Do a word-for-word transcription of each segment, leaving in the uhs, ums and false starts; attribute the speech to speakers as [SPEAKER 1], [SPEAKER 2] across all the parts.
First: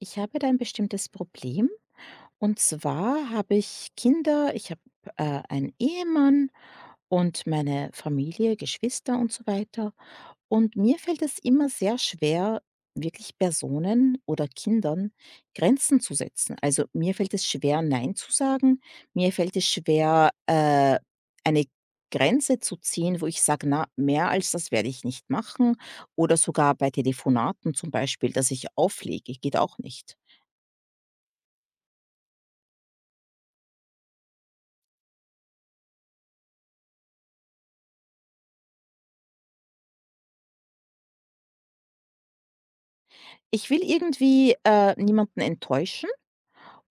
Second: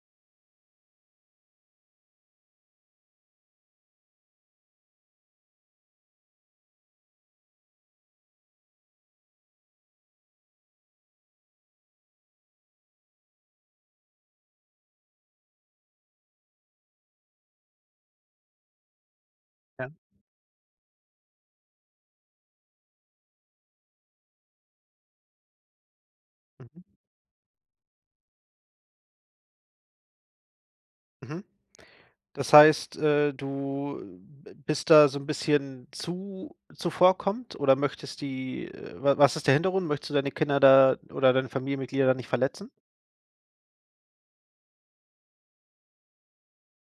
[SPEAKER 1] Ich habe da ein bestimmtes Problem. Und zwar habe ich Kinder, ich habe äh, einen Ehemann und meine Familie, Geschwister und so weiter. Und mir fällt es immer sehr schwer, wirklich Personen oder Kindern Grenzen zu setzen. Also mir fällt es schwer, Nein zu sagen. Mir fällt es
[SPEAKER 2] Ja.
[SPEAKER 1] schwer, äh, eine Grenze zu ziehen, wo ich sage, na, mehr als das werde ich nicht machen. Oder sogar
[SPEAKER 2] Mhm.
[SPEAKER 1] bei Telefonaten zum Beispiel, dass ich auflege, geht auch nicht.
[SPEAKER 2] Mhm. Das heißt, äh, du b bist da so ein bisschen zu zuvorkommend oder möchtest die, äh, wa was ist der Hintergrund? Möchtest du deine Kinder da oder deine Familienmitglieder da nicht verletzen?
[SPEAKER 1] Ich will irgendwie, äh, niemanden enttäuschen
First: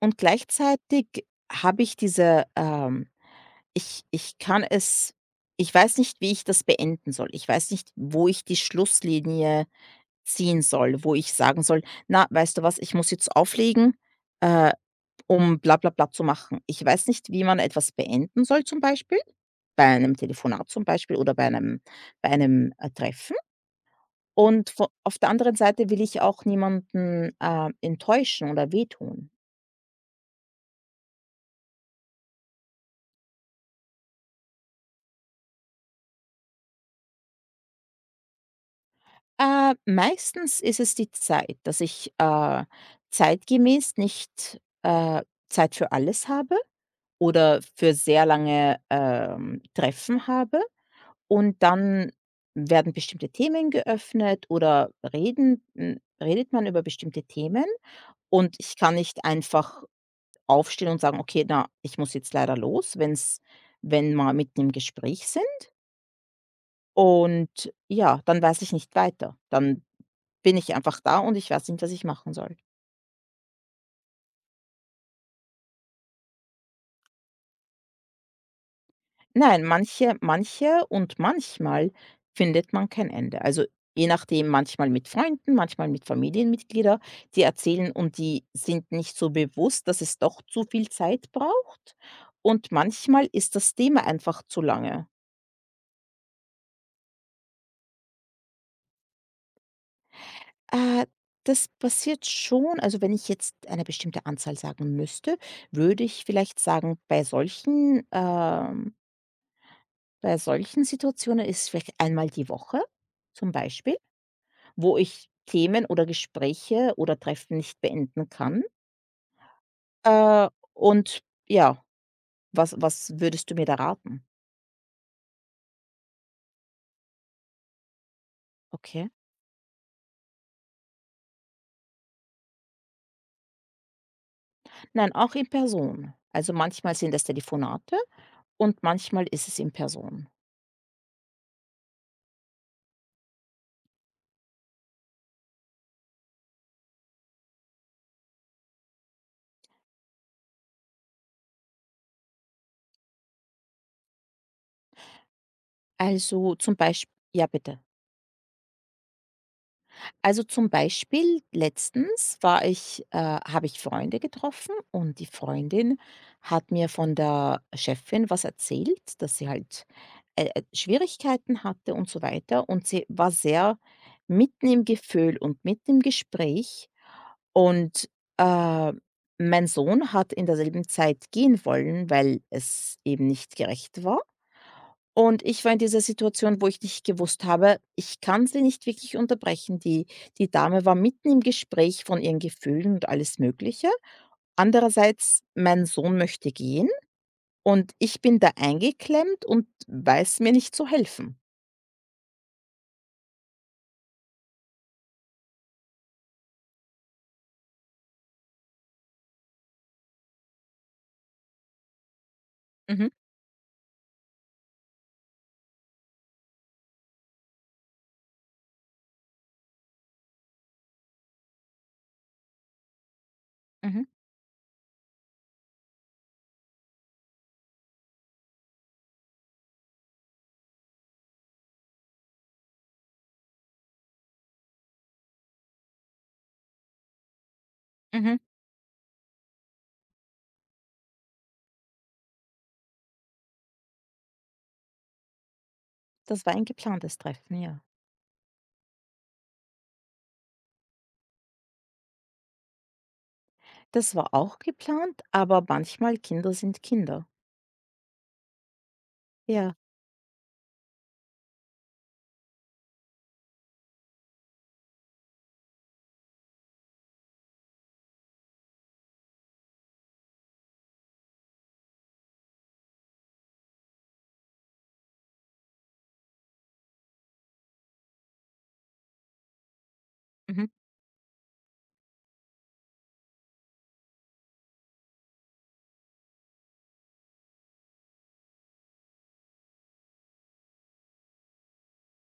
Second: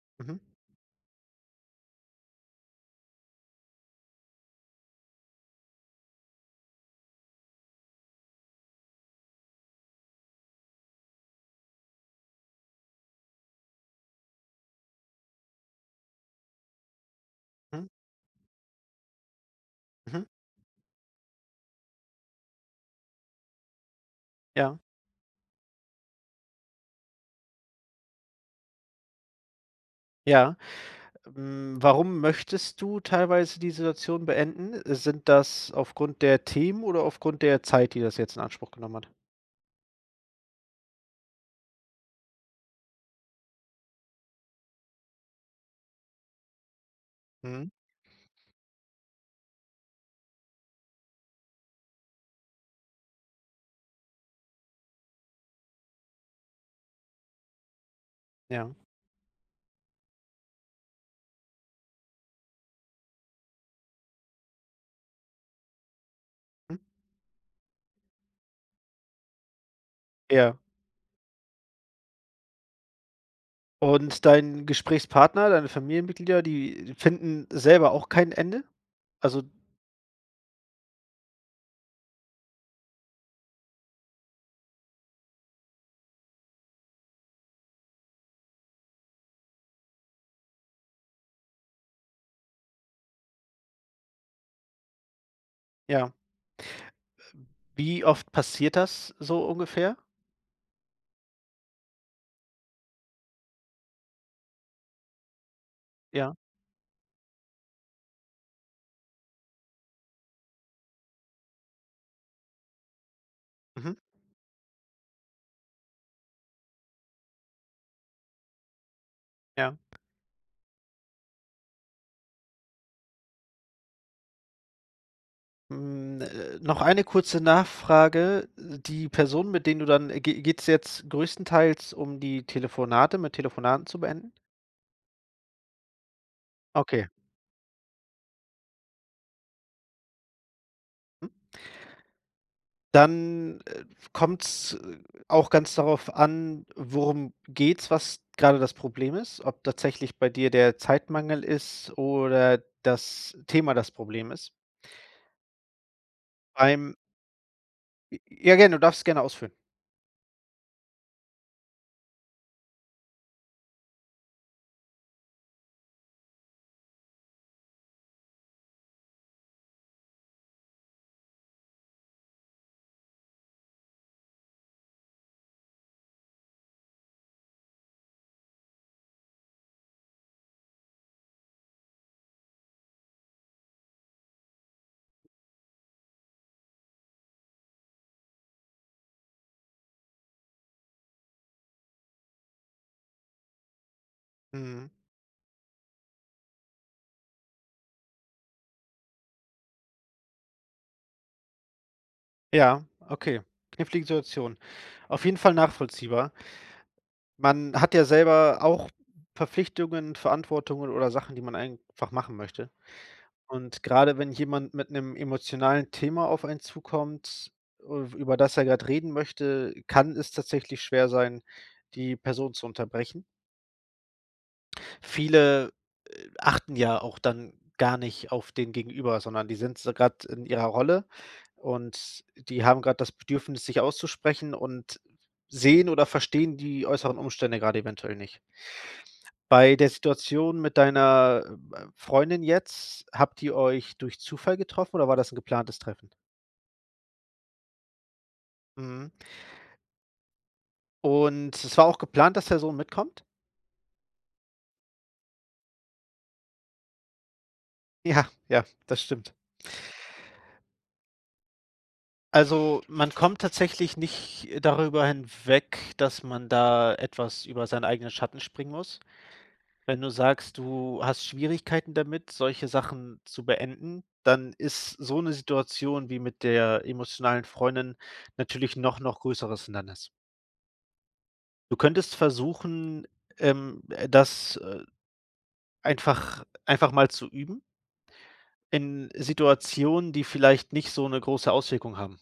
[SPEAKER 1] und
[SPEAKER 2] Mhm.
[SPEAKER 1] gleichzeitig habe ich diese, ähm ich ich kann es Ich weiß nicht, wie ich das beenden soll. Ich weiß nicht, wo ich die Schlusslinie ziehen soll, wo ich sagen soll: „Na, weißt du was, ich muss jetzt auflegen, äh, um bla bla bla zu machen.“ Ich weiß nicht, wie man
[SPEAKER 2] Mhm.
[SPEAKER 1] etwas beenden soll, zum Beispiel bei einem
[SPEAKER 2] Mhm.
[SPEAKER 1] Telefonat zum Beispiel, oder bei einem bei einem äh, Treffen. Und
[SPEAKER 2] Ja.
[SPEAKER 1] vo auf der anderen Seite will ich auch niemanden, äh, enttäuschen oder wehtun.
[SPEAKER 2] Ja. Hm, warum möchtest du teilweise die Situation beenden? Äh, Sind das aufgrund der Themen oder aufgrund der Zeit, die das jetzt in Anspruch genommen hat?
[SPEAKER 1] Äh, meistens ist es die Zeit, dass ich, äh, zeitgemäß nicht, äh, Zeit für alles habe oder
[SPEAKER 2] Mhm.
[SPEAKER 1] für sehr lange, ähm, Treffen habe. Und dann werden bestimmte Themen geöffnet, oder reden hm, redet man über bestimmte Themen, und
[SPEAKER 2] Ja.
[SPEAKER 1] ich kann nicht einfach aufstehen und sagen: „Okay, na, ich muss jetzt leider los“, wenn's wenn wir mitten im Gespräch sind.
[SPEAKER 2] Mhm.
[SPEAKER 1] Und ja, dann weiß ich nicht weiter. Dann bin
[SPEAKER 2] Ja.
[SPEAKER 1] ich einfach da und ich weiß nicht, was ich machen soll.
[SPEAKER 2] Und dein Gesprächspartner, deine Familienmitglieder, die finden selber auch kein Ende? Also,
[SPEAKER 1] Nein, manche manche und manchmal findet man kein Ende. Also je nachdem, manchmal mit Freunden, manchmal mit Familienmitglieder, die erzählen und die sind nicht so bewusst, dass es doch zu viel Zeit braucht. Und manchmal ist das Thema einfach zu lange.
[SPEAKER 2] ja, wie oft passiert das so ungefähr?
[SPEAKER 1] Äh, Das passiert schon. Also wenn ich jetzt eine bestimmte Anzahl sagen müsste, würde ich
[SPEAKER 2] Ja,
[SPEAKER 1] vielleicht sagen, bei solchen, ähm bei solchen Situationen ist es vielleicht einmal die Woche zum
[SPEAKER 2] mhm,
[SPEAKER 1] Beispiel, wo ich Themen oder Gespräche oder Treffen nicht beenden kann.
[SPEAKER 2] ja.
[SPEAKER 1] Äh, und ja, was was würdest du mir da raten?
[SPEAKER 2] Hm, äh, noch eine kurze Nachfrage.
[SPEAKER 1] Okay.
[SPEAKER 2] Die Personen, mit denen du dann geht es jetzt größtenteils um die Telefonate mit Telefonaten zu beenden?
[SPEAKER 1] Nein, auch in Person. Also manchmal
[SPEAKER 2] Okay.
[SPEAKER 1] sind es Telefonate und manchmal ist es in Person.
[SPEAKER 2] Mhm. Dann kommt es auch ganz darauf an, worum geht's, was gerade das Problem ist, ob tatsächlich bei dir der Zeitmangel ist oder das Thema das Problem ist.
[SPEAKER 1] Also zum
[SPEAKER 2] Beim
[SPEAKER 1] Beispiel, ja, bitte.
[SPEAKER 2] Ja, gerne, du darfst gerne ausführen.
[SPEAKER 1] Also zum Beispiel, letztens war ich äh, habe ich Freunde getroffen und die Freundin hat mir von der Chefin was erzählt, dass sie halt, äh, äh, Schwierigkeiten hatte und so weiter, und sie war sehr mitten im Gefühl und mitten im Gespräch und, äh, mein Sohn hat in derselben Zeit gehen wollen, weil es eben nicht gerecht war. Und ich war in dieser Situation, wo ich nicht gewusst habe, ich kann sie nicht wirklich unterbrechen. Die die Dame war mitten im Gespräch von ihren Gefühlen und alles Mögliche.
[SPEAKER 2] Mhm.
[SPEAKER 1] Andererseits, mein Sohn möchte gehen und ich bin da eingeklemmt und weiß mir nicht zu helfen.
[SPEAKER 2] Ja, okay. Knifflige Situation. Auf jeden Fall nachvollziehbar. Man hat ja selber auch Verpflichtungen, Verantwortungen oder Sachen, die man einfach machen möchte.
[SPEAKER 1] Mhm,
[SPEAKER 2] Und gerade wenn jemand mit einem emotionalen Thema auf einen zukommt, äh, über das er gerade reden möchte, kann es tatsächlich schwer sein, die Person zu unterbrechen.
[SPEAKER 1] mhm,
[SPEAKER 2] Viele, äh, achten ja auch dann gar nicht auf den Gegenüber, sondern die sind so grad in ihrer Rolle und die haben gerade das Bedürfnis, sich auszusprechen und sehen oder verstehen die äußeren Umstände gerade eventuell
[SPEAKER 1] mhm.
[SPEAKER 2] nicht. Bei der Situation mit deiner, ähm, äh, Freundin jetzt, habt ihr euch durch Zufall getroffen oder war das 'n geplantes Treffen?
[SPEAKER 1] Das war ein geplantes Treffen, ja.
[SPEAKER 2] Mhm. Und es war auch geplant, dass der Sohn mitkommt?
[SPEAKER 1] Das war auch geplant, aber manchmal Kinder sind Kinder.
[SPEAKER 2] Ja, ja, das stimmt.
[SPEAKER 1] Ja,
[SPEAKER 2] Also, man kommt tatsächlich nicht darüber hinweg, dass man da etwas über seinen eigenen Schatten springen muss. Wenn du sagst, du hast Schwierigkeiten damit, solche Sachen zu beenden, dann ist so 'ne Situation wie mit der emotionalen Freundin natürlich noch noch größeres Hindernis.
[SPEAKER 1] mhm,
[SPEAKER 2] Du könntest versuchen, ähm, äh, das äh, einfach einfach mal zu üben in Situationen, die vielleicht nicht so eine große Auswirkung haben.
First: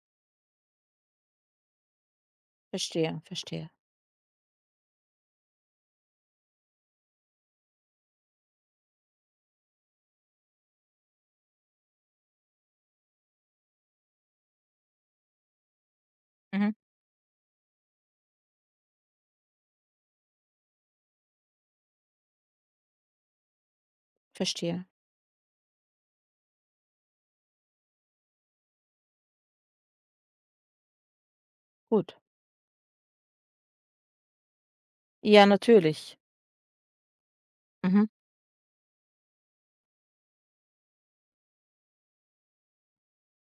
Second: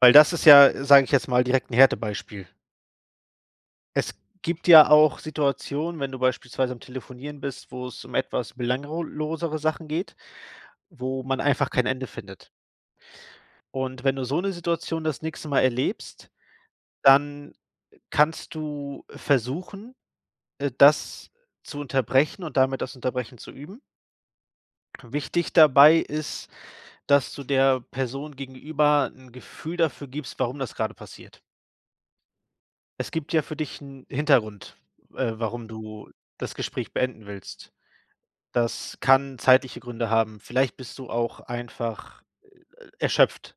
[SPEAKER 2] Weil das ist ja, sage ich jetzt mal, direkt ein Härtebeispiel.
[SPEAKER 1] verstehe, verstehe.
[SPEAKER 2] Es gibt ja auch Situationen, wenn du beispielsweise am Telefonieren bist, wo es um etwas belanglosere Sachen geht, wo man einfach kein Ende findet. Und wenn du so eine Situation das nächste Mal erlebst,
[SPEAKER 1] Mhm,
[SPEAKER 2] dann kannst du versuchen, äh, das zu unterbrechen und damit das Unterbrechen zu üben.
[SPEAKER 1] verstehe.
[SPEAKER 2] Wichtig dabei ist, dass du der Person gegenüber ein Gefühl dafür gibst, warum das gerade passiert.
[SPEAKER 1] Gut.
[SPEAKER 2] Es gibt ja für dich einen Hintergrund, äh,
[SPEAKER 1] Ja,
[SPEAKER 2] warum du
[SPEAKER 1] natürlich.
[SPEAKER 2] das Gespräch beenden willst.
[SPEAKER 1] Mhm,
[SPEAKER 2] Das kann zeitliche Gründe haben. Vielleicht bist du auch einfach erschöpft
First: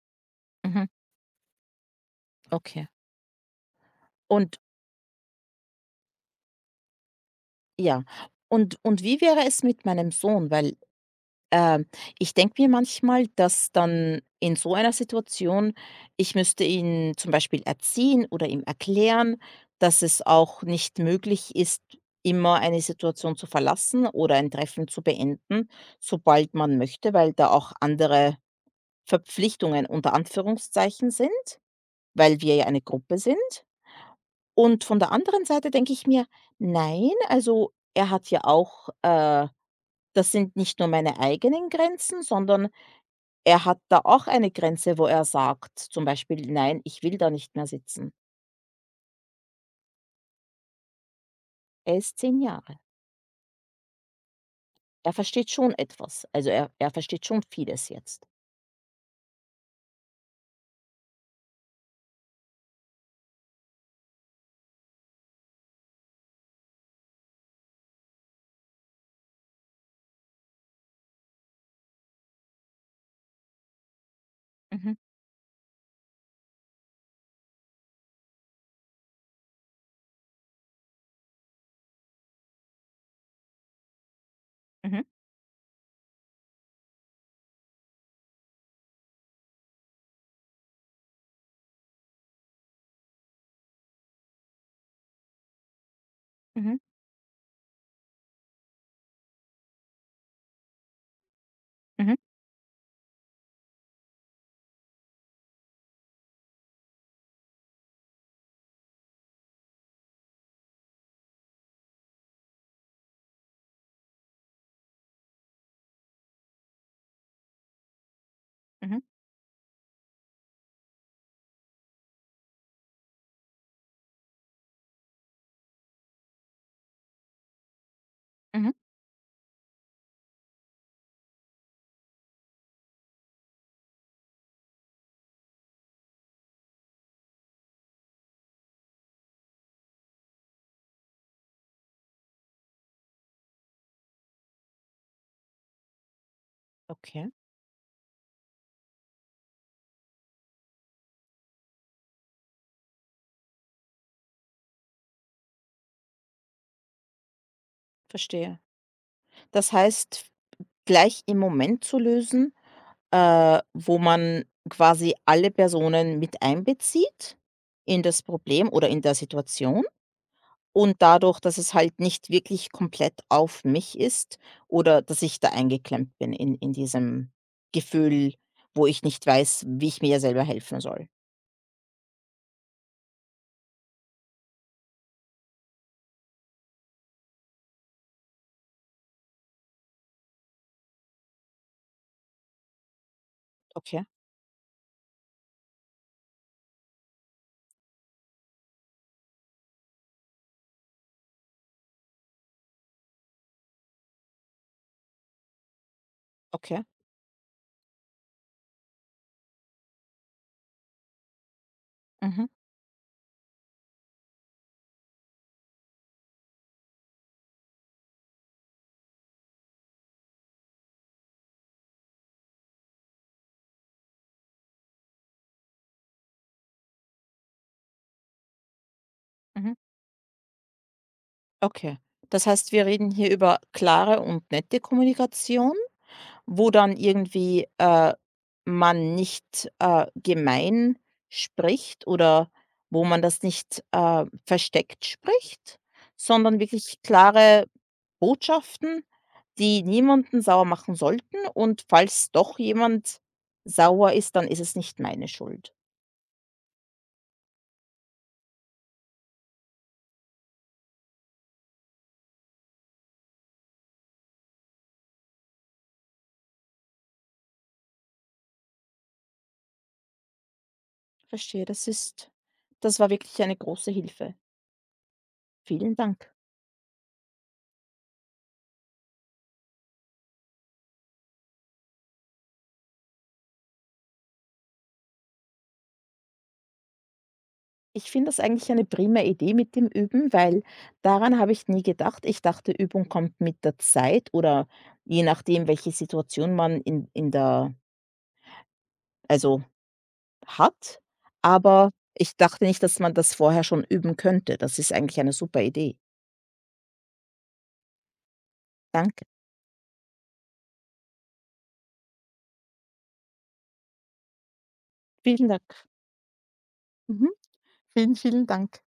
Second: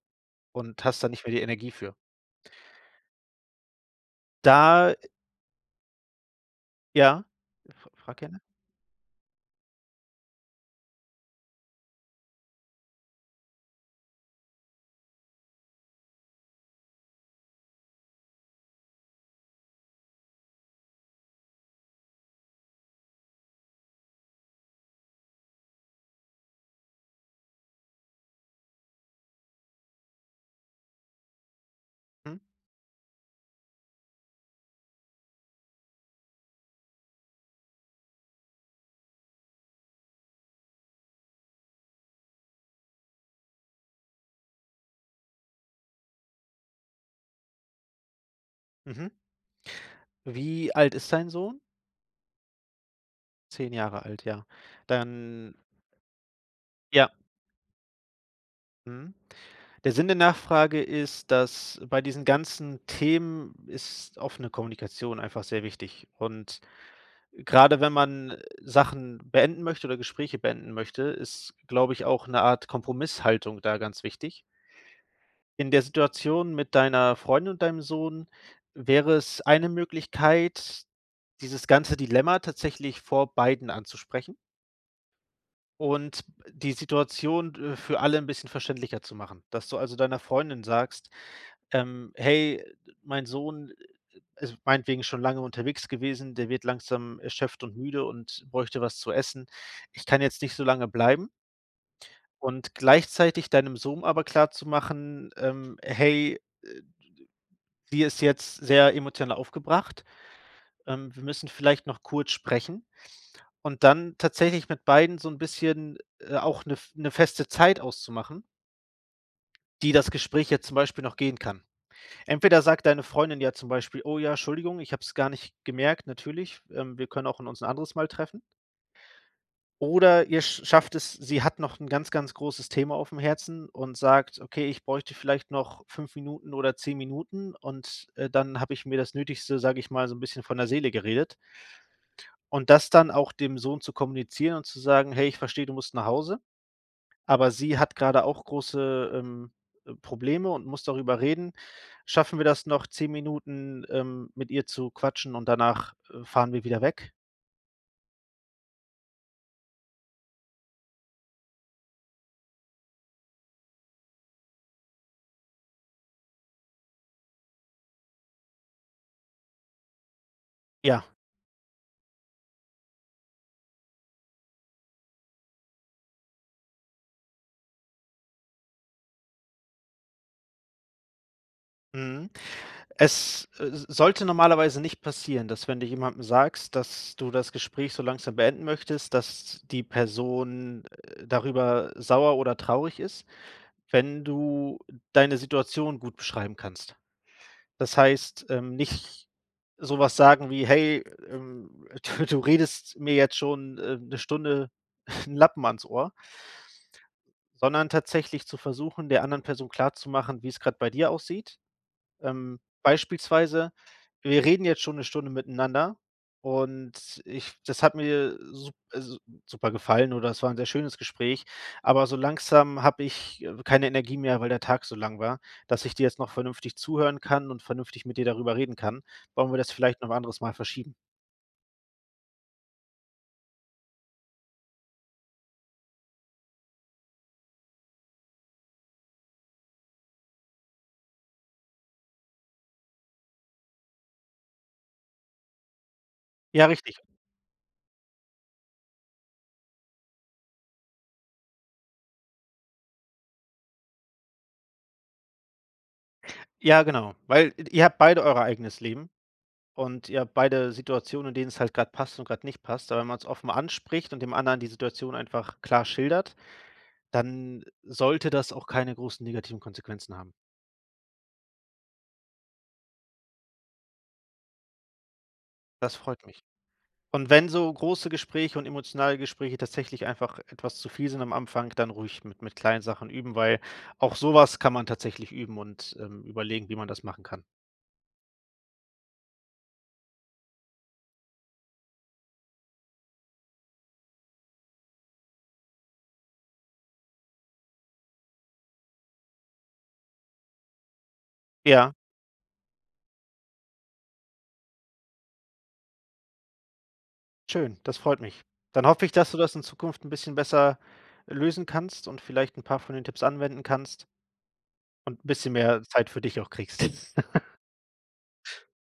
[SPEAKER 2] und
[SPEAKER 1] mhm,
[SPEAKER 2] hast da nicht mehr die Energie für.
[SPEAKER 1] okay. Und
[SPEAKER 2] Da ja? F
[SPEAKER 1] ja,
[SPEAKER 2] frag gerne.
[SPEAKER 1] und und wie wäre es mit meinem Sohn? Weil, ähm, ich denke mir manchmal, dass dann in so einer Situation ich müsste ihn zum Beispiel erziehen oder ihm erklären, dass es auch nicht möglich ist, immer eine Situation zu verlassen oder ein Treffen zu beenden, sobald man möchte, weil da auch andere Verpflichtungen unter Anführungszeichen sind,
[SPEAKER 2] Mhm,
[SPEAKER 1] weil wir ja eine Gruppe sind. Und von der anderen Seite denke ich mir: „Nein, also er hat ja auch, äh“ das sind nicht nur meine eigenen Grenzen, sondern er hat da auch eine Grenze, wo er sagt, zum Beispiel: „Nein, ich will da nicht mehr sitzen.“
[SPEAKER 2] mhm. Wie alt ist dein Sohn?
[SPEAKER 1] Er ist zehn Jahre.
[SPEAKER 2] Zehn Jahre alt, ja.
[SPEAKER 1] Er versteht
[SPEAKER 2] Dann
[SPEAKER 1] schon etwas. Also er er
[SPEAKER 2] ja,
[SPEAKER 1] versteht schon vieles jetzt.
[SPEAKER 2] mhm. Der Sinn der Nachfrage ist, dass bei diesen ganzen Themen ist offene Kommunikation einfach sehr wichtig. Und gerade wenn man Sachen beenden möchte oder Gespräche beenden möchte, ist, glaube ich, auch eine Art Kompromisshaltung da ganz wichtig.
[SPEAKER 1] Mhm,
[SPEAKER 2] In der Situation mit deiner Freundin und deinem Sohn wäre es eine Möglichkeit, dieses ganze Dilemma tatsächlich vor beiden anzusprechen.
[SPEAKER 1] mhm,
[SPEAKER 2] Und die Situation, äh, für alle ein bisschen verständlicher zu machen. Dass du also deiner Freundin sagst, ähm: „Hey, mein Sohn ist meinetwegen schon lange unterwegs gewesen, der wird
[SPEAKER 1] mhm,
[SPEAKER 2] langsam erschöpft und müde und bräuchte was zu essen. Ich kann jetzt nicht so lange bleiben.“
[SPEAKER 1] mhm,
[SPEAKER 2] Und gleichzeitig deinem Sohn aber klar klarzumachen, ähm: „Hey, äh, die ist jetzt sehr emotional aufgebracht. Ähm, wir müssen vielleicht noch kurz sprechen.“ Und dann tatsächlich mit beiden so 'n bisschen, äh, auch 'ne f 'ne feste Zeit auszumachen,
[SPEAKER 1] mhm,
[SPEAKER 2] die das Gespräch jetzt zum Beispiel noch gehen kann. Entweder sagt deine Freundin ja zum Beispiel: „Oh ja, Entschuldigung, ich habe es gar nicht gemerkt, natürlich, ähm, wir können auch uns 'n anderes Mal treffen.“
[SPEAKER 1] mhm.
[SPEAKER 2] Oder ihr sch schafft es, sie hat noch 'n ganz, ganz großes Thema aufm Herzen und sagt: „Okay, ich bräuchte vielleicht noch fünf Minuten oder zehn Minuten und, äh, dann habe ich mir das Nötigste, sage ich mal, so 'n bisschen von der Seele geredet.“ Und das dann auch dem Sohn zu kommunizieren und zu sagen: „Hey, ich verstehe, du musst nach Hause.
[SPEAKER 1] Okay,
[SPEAKER 2] Aber sie hat gerade auch große, ähm, äh, Probleme und muss darüber reden. Schaffen wir das noch zehn Minuten, ähm, mit ihr zu quatschen und danach, äh, fahren wir wieder weg?
[SPEAKER 1] verstehe. Das heißt, gleich im Moment zu lösen, äh, wo man quasi alle Personen mit einbezieht in das Problem oder in der Situation. Und
[SPEAKER 2] Ja,
[SPEAKER 1] dadurch, dass es halt nicht wirklich komplett auf mich ist, oder dass ich da eingeklemmt bin in in diesem Gefühl, wo ich nicht weiß, wie ich mir selber helfen soll.
[SPEAKER 2] mhm. Es, äh, s sollte normalerweise nicht passieren, dass wenn du jemandem sagst, dass du das Gespräch so langsam beenden möchtest, dass die Person, äh, darüber sauer oder traurig ist,
[SPEAKER 1] Okay,
[SPEAKER 2] wenn du deine Situation gut beschreiben kannst. Das heißt, ähm, nicht sowas sagen wie: „Hey, ähm, du redest mir jetzt schon, äh, 'ne Stunde einen Lappen ans Ohr“,
[SPEAKER 1] okay.
[SPEAKER 2] sondern tatsächlich zu versuchen, der anderen Person klarzumachen, wie es gerade bei dir aussieht,
[SPEAKER 1] Mhm,
[SPEAKER 2] ähm, beispielsweise, wir reden jetzt schon eine Stunde miteinander und ich das hat mir sup also super gefallen oder es war ein sehr schönes Gespräch, aber so langsam habe ich, äh, keine Energie mehr, weil der Tag so lang war, dass ich dir jetzt noch vernünftig zuhören kann und vernünftig mit dir darüber reden kann. Wollen wir das
[SPEAKER 1] mhm.
[SPEAKER 2] vielleicht noch 'n anderes Mal verschieben?
[SPEAKER 1] Okay. Das heißt, wir reden hier über klare und nette Kommunikation? Wo dann irgendwie, äh, man nicht, äh, gemein spricht, oder wo man das nicht, äh, versteckt spricht, sondern
[SPEAKER 2] Ja, richtig.
[SPEAKER 1] wirklich klare Botschaften, die niemanden sauer machen sollten, und falls doch jemand sauer ist, dann ist es nicht meine Schuld.
[SPEAKER 2] Ja, genau, weil ihr habt beide euer eigenes Leben und ihr habt beide Situationen, in denen es halt gerade passt und gerade nicht passt. Aber wenn man es offen anspricht und dem anderen die Situation einfach klar schildert, dann sollte das auch keine großen negativen Konsequenzen haben.
[SPEAKER 1] Verstehe, das ist das war wirklich eine große Hilfe. Vielen
[SPEAKER 2] Das freut
[SPEAKER 1] Dank.
[SPEAKER 2] mich. Und wenn so große Gespräche und emotionale Gespräche tatsächlich einfach etwas zu viel sind am Anfang, dann ruhig mit mit kleinen Sachen üben, weil auch sowas kann man tatsächlich üben und, ähm, überlegen, wie man das machen kann.
[SPEAKER 1] Ich finde das eigentlich eine prima Idee mit dem Üben, weil daran habe ich nie gedacht. Ich dachte, Übung kommt mit der Zeit oder je nachdem, welche Situation man in, in der, also hat. Aber
[SPEAKER 2] Ja,
[SPEAKER 1] ich dachte nicht, dass man das vorher schon üben könnte. Das ist eigentlich eine super Idee.
[SPEAKER 2] schön, das freut mich. Dann hoffe ich,
[SPEAKER 1] Danke.
[SPEAKER 2] dass du das in Zukunft ein bisschen besser lösen kannst und vielleicht ein paar von den Tipps anwenden kannst und 'n
[SPEAKER 1] Vielen
[SPEAKER 2] bisschen mehr
[SPEAKER 1] Dank.
[SPEAKER 2] Zeit für dich auch kriegst.
[SPEAKER 1] Mhm. Vielen, vielen Dank.